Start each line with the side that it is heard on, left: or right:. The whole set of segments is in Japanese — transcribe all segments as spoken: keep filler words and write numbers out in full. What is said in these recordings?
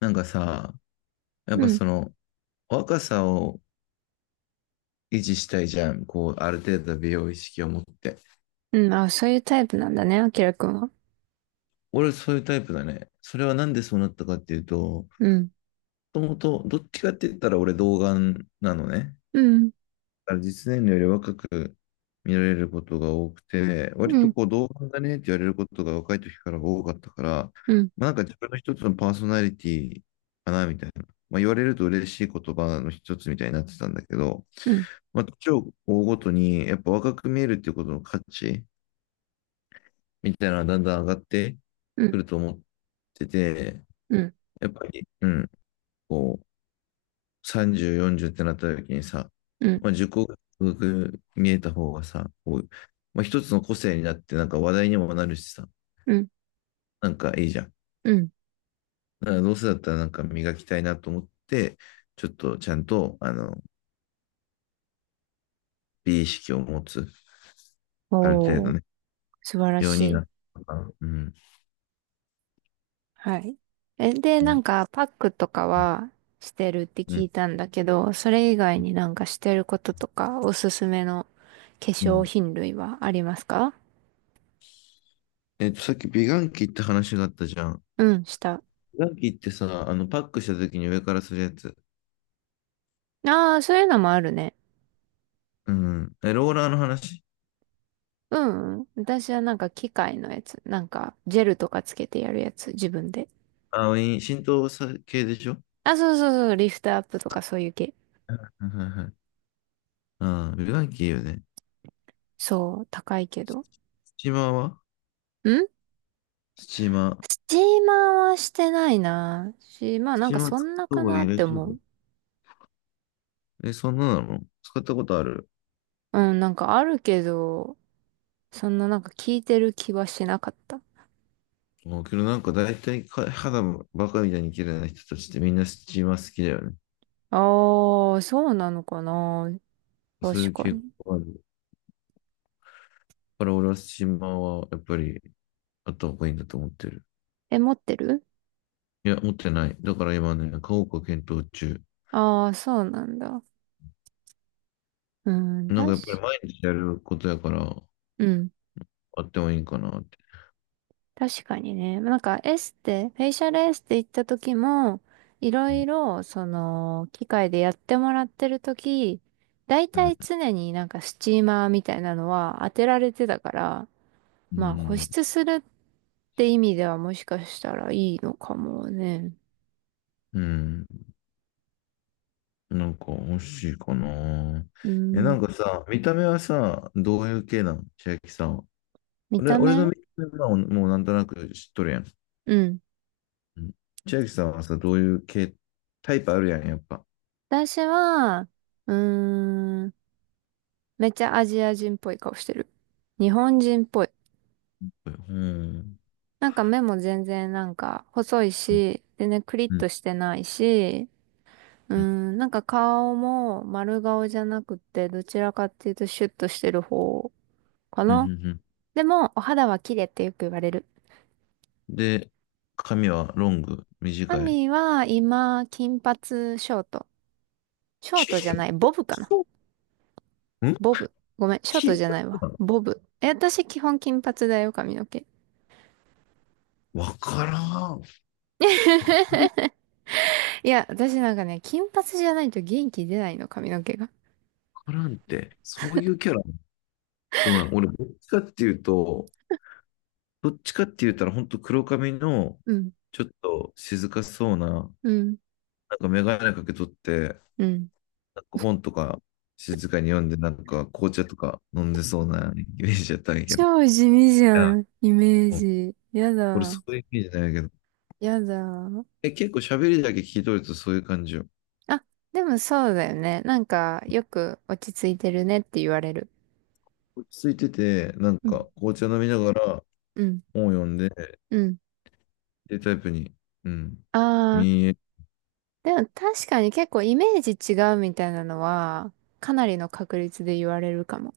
left: なんかさ、やっ
right: う
left: ぱ
right: ん。
left: その若さを維持したいじゃん。こう、ある程度美容意識を持って。
right: うん。あ、そういうタイプなんだね、あきらくんは。
left: 俺そういうタイプだね。それはなんでそうなったかっていうと、も
right: うん。
left: ともとどっちかって言ったら俺童顔なのね。
right: うん。
left: から実年齢より若く見られることが多くて、
right: う
left: 割と
right: ん。
left: こう同伴だねって言われることが若い時から多かったから、
right: うん。
left: まあ、なんか自分の一つのパーソナリティかなみたいな、まあ、言われると嬉しい言葉の一つみたいになってたんだけど、
right: うん。
left: まあ、年を追うごとにやっぱ若く見えるっていうことの価値みたいなのがだんだん上がって
right: う
left: く
right: ん。
left: ると思ってて、
right: うん。
left: やっぱり、うん、こう、さんじゅう、よんじゅうってなった時にさ、
right: うん。
left: まあ、受講が見えた方がさ、こう、まあ、一つの個性になって、なんか話題にもなるしさ、
right: うん。
left: なんかいいじゃん。
right: うん。
left: だからどうせだったらなんか磨きたいなと思って、ちょっとちゃんと、あの、美意識を持つ、ある程
right: お
left: 度
right: ー、
left: ね、
right: 素晴ら
left: よう
right: し
left: にな
right: い。
left: ったから、うん。
right: はい。え、で、
left: う
right: なん
left: ん。
right: か、パックとかはしてるって
left: う
right: 聞
left: ん。
right: いたんだけど、それ以外になんかしてることとか、おすすめの化
left: う
right: 粧
left: ん。
right: 品類はありますか？
left: えっと、さっき美顔器って話があったじゃん。
right: うん、した。
left: 美顔器ってさ、あの、パックした時に上からするやつ。
right: ああ、そういうのもあるね。
left: うん。え、ローラーの話。
right: うん。うん、私はなんか機械のやつ。なんか、ジェルとかつけてやるやつ、自分で。
left: あ、いい浸透さ系でしょ？
right: あ、そうそうそう、リフトアップとかそういう系。
left: はいはいはい。 ああ、美顔器いいよね。
right: そう、高いけ
left: ス
right: ど。ん、
left: チーマーはスチーマー。
right: スチーマーはしてないな。し、まあ
left: ス
right: なん
left: チー
right: か
left: マー
right: そ
left: 使っ
right: んな
left: た方
right: か
left: が
right: な
left: いい
right: っ
left: ら
right: て
left: しいよ。
right: 思う。
left: え、そんななの使ったことある？
right: うん、なんかあるけど、そんななんか聞いてる気はしなかった。
left: もうけどなんか大体か、肌バカみたいに綺麗な人たちってみんなスチーマー好きだよね。
right: ああ、そうなのかな。
left: そうい
right: 確
left: う
right: か
left: 傾
right: に。
left: 向がある。だから俺はスチーマーはやっぱりあった方がいいんだと思ってる。
right: え、持ってる？
left: いや、持ってない。だから今ね、買おうか検討中。
right: ああー、そうなんだ。うん、
left: なん
right: 確
left: かやっぱり
right: か、
left: 毎日やることやから、
right: うん。
left: あってもいいかなって。
right: 確かにね。なんかエステ、フェイシャルエステ行った時も、いろいろ、その、機械でやってもらってる時、だい
left: う
right: たい
left: ん。
right: 常になんかスチーマーみたいなのは当てられてたから、
left: う
right: まあ保
left: ん。
right: 湿するって意味ではもしかしたらいいのかもね。
left: うん。うん、なんか欲しいかな。
right: う
left: え、な
right: ん。
left: んかさ、見た目はさ、どういう系なの、千秋さんは。
right: 見
left: 俺、
right: た
left: 俺の
right: 目？
left: 見た目はもうなんとなく知っとるやん。
right: うん。
left: うん。千秋さんはさ、どういう系、タイプあるやん、やっぱ。
right: 私は、うーん、めっちゃアジア人っぽい顔してる。日本人っぽい。
left: うん。
right: なんか目も全然なんか細い
left: うん。
right: し、全然クリッ
left: うん。
right: としてないし、う
left: うん。
right: ん、なんか顔も丸顔じゃなくて、どちらかっていうとシュッとしてる方か
left: うん。う
right: な。
left: ん。
right: でも、お肌は綺麗ってよく言われる。
left: で、髪はロング、
right: ア
left: 短い？
right: ミは今、金髪ショート。ショートじゃ
left: 金
right: ない、ボブかな。
left: 髪ん
right: ボブ。ごめん、ショート
left: 金
right: じゃない
left: 髪
right: わ。
left: なの？
right: ボブ。え、私基本金髪だよ、髪の毛。
left: わからん。わ
right: いや、私なんかね、金髪じゃないと元気出ないの、髪の毛が。
left: からんって。そういうキャラ。ごめん、俺、どっちかっていうと、どっちかって言ったら、本当黒髪の、
right: うん、
left: ちょっと静かそうな、なん
right: うん、
left: か眼鏡かけとって、
right: うん。
left: なんか本とか静かに読んで、なんか紅茶とか飲んでそうなイメージやったんやけど。い
right: 超地味じゃ
left: や、
right: ん、イメー
left: もう
right: ジ。や
left: 俺
right: だ、
left: そういうイメージないけど。
right: やだ。
left: え、結構喋りだけ聞いとるとそういう感じよ。
right: あ、でもそうだよね。なんか、よく落ち着いてるねって言われる。
left: 落ち着いてて、なん
right: うん。
left: か紅茶飲みながら
right: うん、
left: 本を読んで、っ
right: うん。
left: ていうタイプに、うん、
right: ああ、
left: 見え、
right: でも確かに結構イメージ違うみたいなのは、かなりの確率で言われるかも。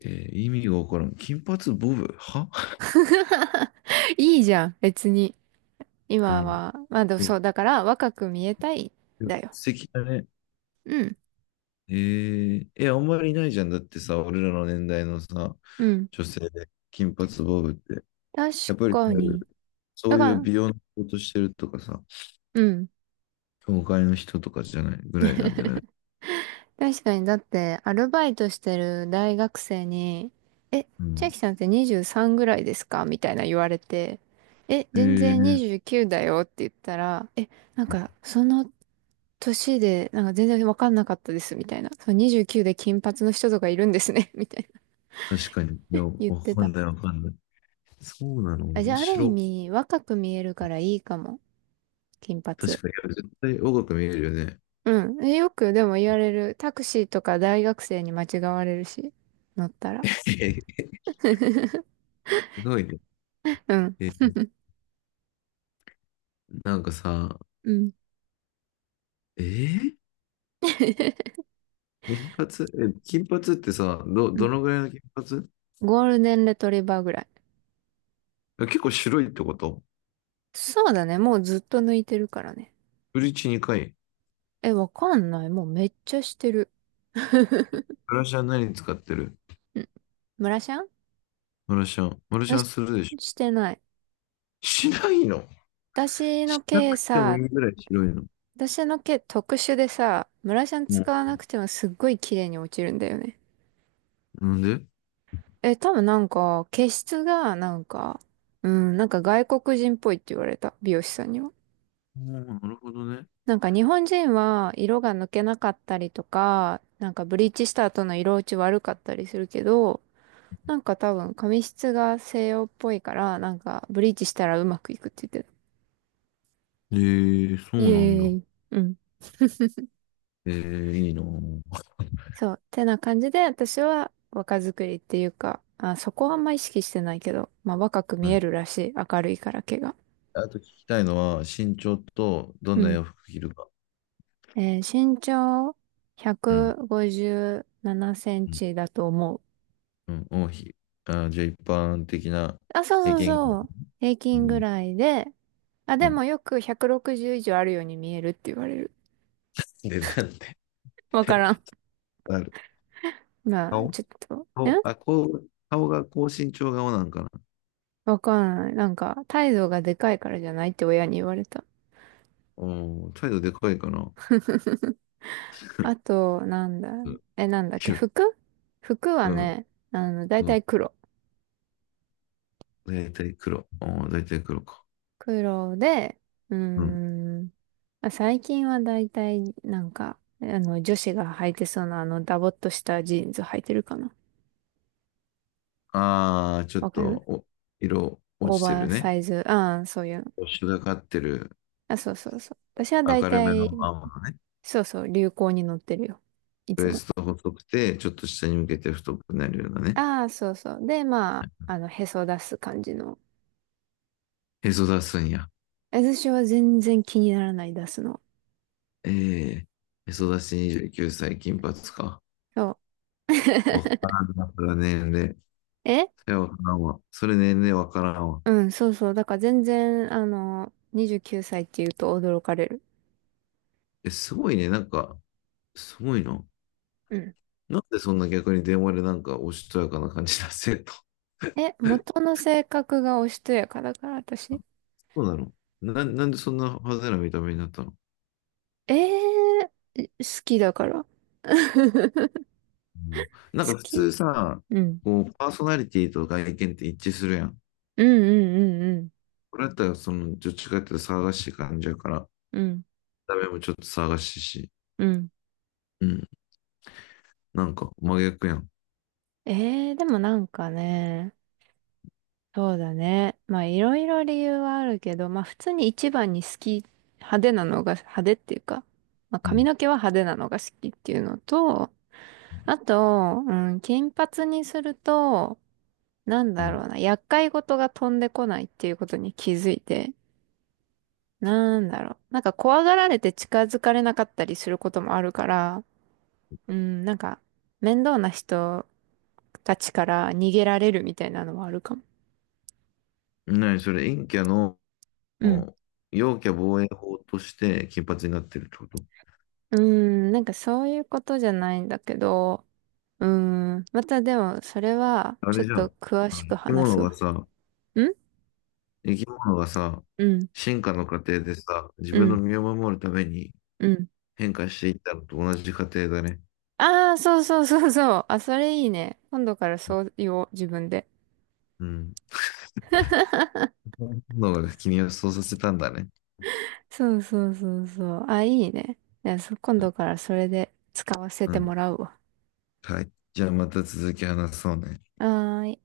left: えー意味がわからん。金髪ボブは、
right: いいじゃん、別に。
left: う
right: 今
left: ん。
right: は。まあでも
left: う
right: そ
left: ん、
right: う、だから若く見えたい、だよ。
left: 素敵だね。
right: うん、
left: えー、え、あんまりいないじゃん。だってさ、俺らの年代のさ、
right: うん。
left: 女性で金髪ボブって。
right: 確
left: やっぱり、
right: かに。
left: そ
right: だ
left: う
right: か
left: いう
right: ら、
left: 美容の仕事してるとかさ、
right: うん。
left: 教会の人とかじゃないぐらいなんじゃない？
right: 確かに、だって、アルバイトしてる大学生に、え、
left: う
right: 千
left: ん。
right: 秋さんってにじゅうさんぐらいですか、みたいな言われて、え、
left: え
right: 全然
left: ー、
right: にじゅうきゅうだよって言ったら、え、なんか、その年で、なんか全然わかんなかったです、みたいな。そう、にじゅうきゅうで金髪の人とかいるんですね、みたいな
left: 確かに。いや、
right: 言っ
left: わ
right: て
left: か
right: た。
left: んないわかんない。そうなの、
right: あ、じ
left: 面
right: ゃあ、ある意
left: 白。
right: 味、若く見えるからいいかも。金髪。
left: 確かに、いや絶対若く見えるよね。
right: うん。え、よく、でも言われる。タクシーとか大学生に間違われるし、乗ったら。
left: すごいね。
right: うん。
left: えー、なんかさ、
right: うん。
left: えー、金髪、え、金髪ってさ、ど、
right: う
left: ど
right: ん、
left: のぐらいの金髪？
right: ゴールデンレトリバーぐらい。
left: 結構白いってこと？
right: そうだね。もうずっと抜いてるからね。
left: ブリーチにかい。
right: え、わかんない。もうめっちゃしてる。
left: マラシャン何使ってる？
right: うん。ムラシャン、
left: マラシャン。マラシ
right: よ
left: ャン
right: し、
left: するでしょ？
right: してない。
left: しないの？
right: 私の
left: しな
right: 毛
left: くても
right: さ、
left: いいぐらい白いの？
right: 私の毛特殊でさ、ムラシャン
left: も
right: 使わなくてもすっごい綺麗に落ちるんだよね。
left: う、なんで？
right: え、多分なんか、毛質がなんか、うん、なんか外国人っぽいって言われた。美容師さんには。
left: あー、なるほどね。
right: なんか日本人は色が抜けなかったりとか、なんかブリーチした後の色落ち悪かったりするけど、なんか多分髪質が西洋っぽいから、なんかブリーチしたらうまくいくって言ってた。
left: えー、そ
right: イ
left: う
right: エ
left: なんだ。
right: ーイ。うん。
left: えー、いいなぁ。
right: そう。てな感じで私は若作りっていうか、あ、そこはあんま意識してないけど、まあ若く見
left: は
right: え
left: い。
right: るらしい。明るいから毛が。
left: あと聞きたいのは、身長とどん
right: う
left: な
right: ん。
left: 洋服着るか。
right: えー、身長
left: うん。
right: 157セン
left: うん。
right: チだと思う。
left: うん。王妃。あー、じゃあ一般的な
right: あ、そ
left: 経
right: うそう
left: 験が。
right: そう。平
left: う
right: 均ぐ
left: ん。
right: らいで、あ、
left: う
right: で
left: ん。
right: もよくひゃくろくじゅう以上あるように見えるって言われる。
left: で、なんて。
right: わからん。
left: ある。
right: まあ、
left: 顔
right: ちょっと、
left: 顔、
right: ん、
left: あ、こう、顔が高身長顔なんかな。
right: わかんない。なんか、態度がでかいからじゃないって親に言われた。
left: おー、態度でかいかな。
right: あと、なんだろ
left: うん。
right: う。え、なんだっ
left: き
right: け、
left: ゅう
right: 服？服は
left: うん、
right: ね、あの、だい
left: う
right: た
left: ん。
right: い黒。
left: だいたい黒。おー、だいたい黒か。
right: 黒で、うー
left: うん。
right: ん、まあ最近はだいたい、なんか、あの、女子が履いてそうな、あの、ダボっとしたジーンズ履いてるかな。
left: あー、ちょっ
right: わか
left: と、
right: る？
left: お、色
right: オ
left: 落
right: ー
left: ちて
right: バ
left: る
right: ー
left: ね。
right: サイズ、ああ、そういうの。
left: よし。がかってる。
right: あ、そうそうそう。私はだい
left: 明る
right: た
left: め
right: い、
left: の青のね。
right: そうそう、流行に乗ってるよ。い
left: ウ
right: つ
left: エ
right: も。
left: スト細くて、ちょっと下に向けて太くなるようなね。
right: ああ、そうそう。で、まあ、あの、へそ出す感じの。
left: へそ出すんや。
right: 私は全然気にならない、出すの。
left: ええ、へそ出しにじゅうきゅうさい、金髪か。
right: そう。
left: わか らんな、それは年齢。
right: え、
left: それはわからんわ。それ年齢わからんわ。
right: うん、そうそう。だから全然、あの、にじゅうきゅうさいって言うと驚かれる。
left: え、すごいね。なんか、すごいな。
right: うん。
left: なんでそんな逆に電話でなんかおしとやかな感じ出せと。
right: え、元の性格がおしとやかだから、私。
left: そうなの？な、なんでそんな派手な見た目になったの？
right: えー、え、好きだから。
left: うん、なん
right: 好
left: か普
right: き。
left: 通さ、
right: うん。
left: こう、パーソナリティと外見って一致するやん。
right: うん、うん、
left: これだったら、その、どっちかっていうと騒がしい感じやから、見
right: うん、うん。
left: た目もちょっと騒がしいし。
right: うん。うん。
left: うん。なんか真逆やん。
right: えー、でもなんかね、そうだね。まあいろいろ理由はあるけど、まあ普通に一番に好き、派手なのが、派手っていうか、まあ
left: う
right: 髪
left: ん。
right: の毛は派手なのが好きっていうのと、あと、うん、金髪にすると、なん
left: う
right: だ
left: ん。
right: ろうな、厄介事が飛んでこないっていうことに気づいて、なんだろう、なんか怖がられて近づかれなかったりすることもあるから、うん、なんか面倒な人たちから逃げられるみたいなのはあるかも。
left: なにそれ、陰キャの、
right: うん。
left: 陽キャ防衛法として金髪になってるってこと？
right: うーん、なんかそういうことじゃないんだけど、うーん、またでもそれは
left: あ
right: ちょっ
left: れじゃん。あ
right: と
left: の
right: 詳しく
left: 生き
right: 話
left: 物
right: すわ。
left: がさ、
right: ん、
left: 生き物がさ、
right: うん、
left: 進化の過程でさ、自
right: う
left: 分の
right: ん、
left: 身を守るために
right: うん。
left: 変化していったのと同じ過程だね。
right: ああ、そうそうそうそう。あ、それいいね。今度からそう言おう、自分で。
left: うん。のがね君をそうさせたんだね。
right: そうそうそうそう。あ、いいね。いや、そ今度からそれで使わせ
left: う
right: て
left: ん。
right: もらうわ。
left: はい。じゃあまた続き話そうね。
right: はーい。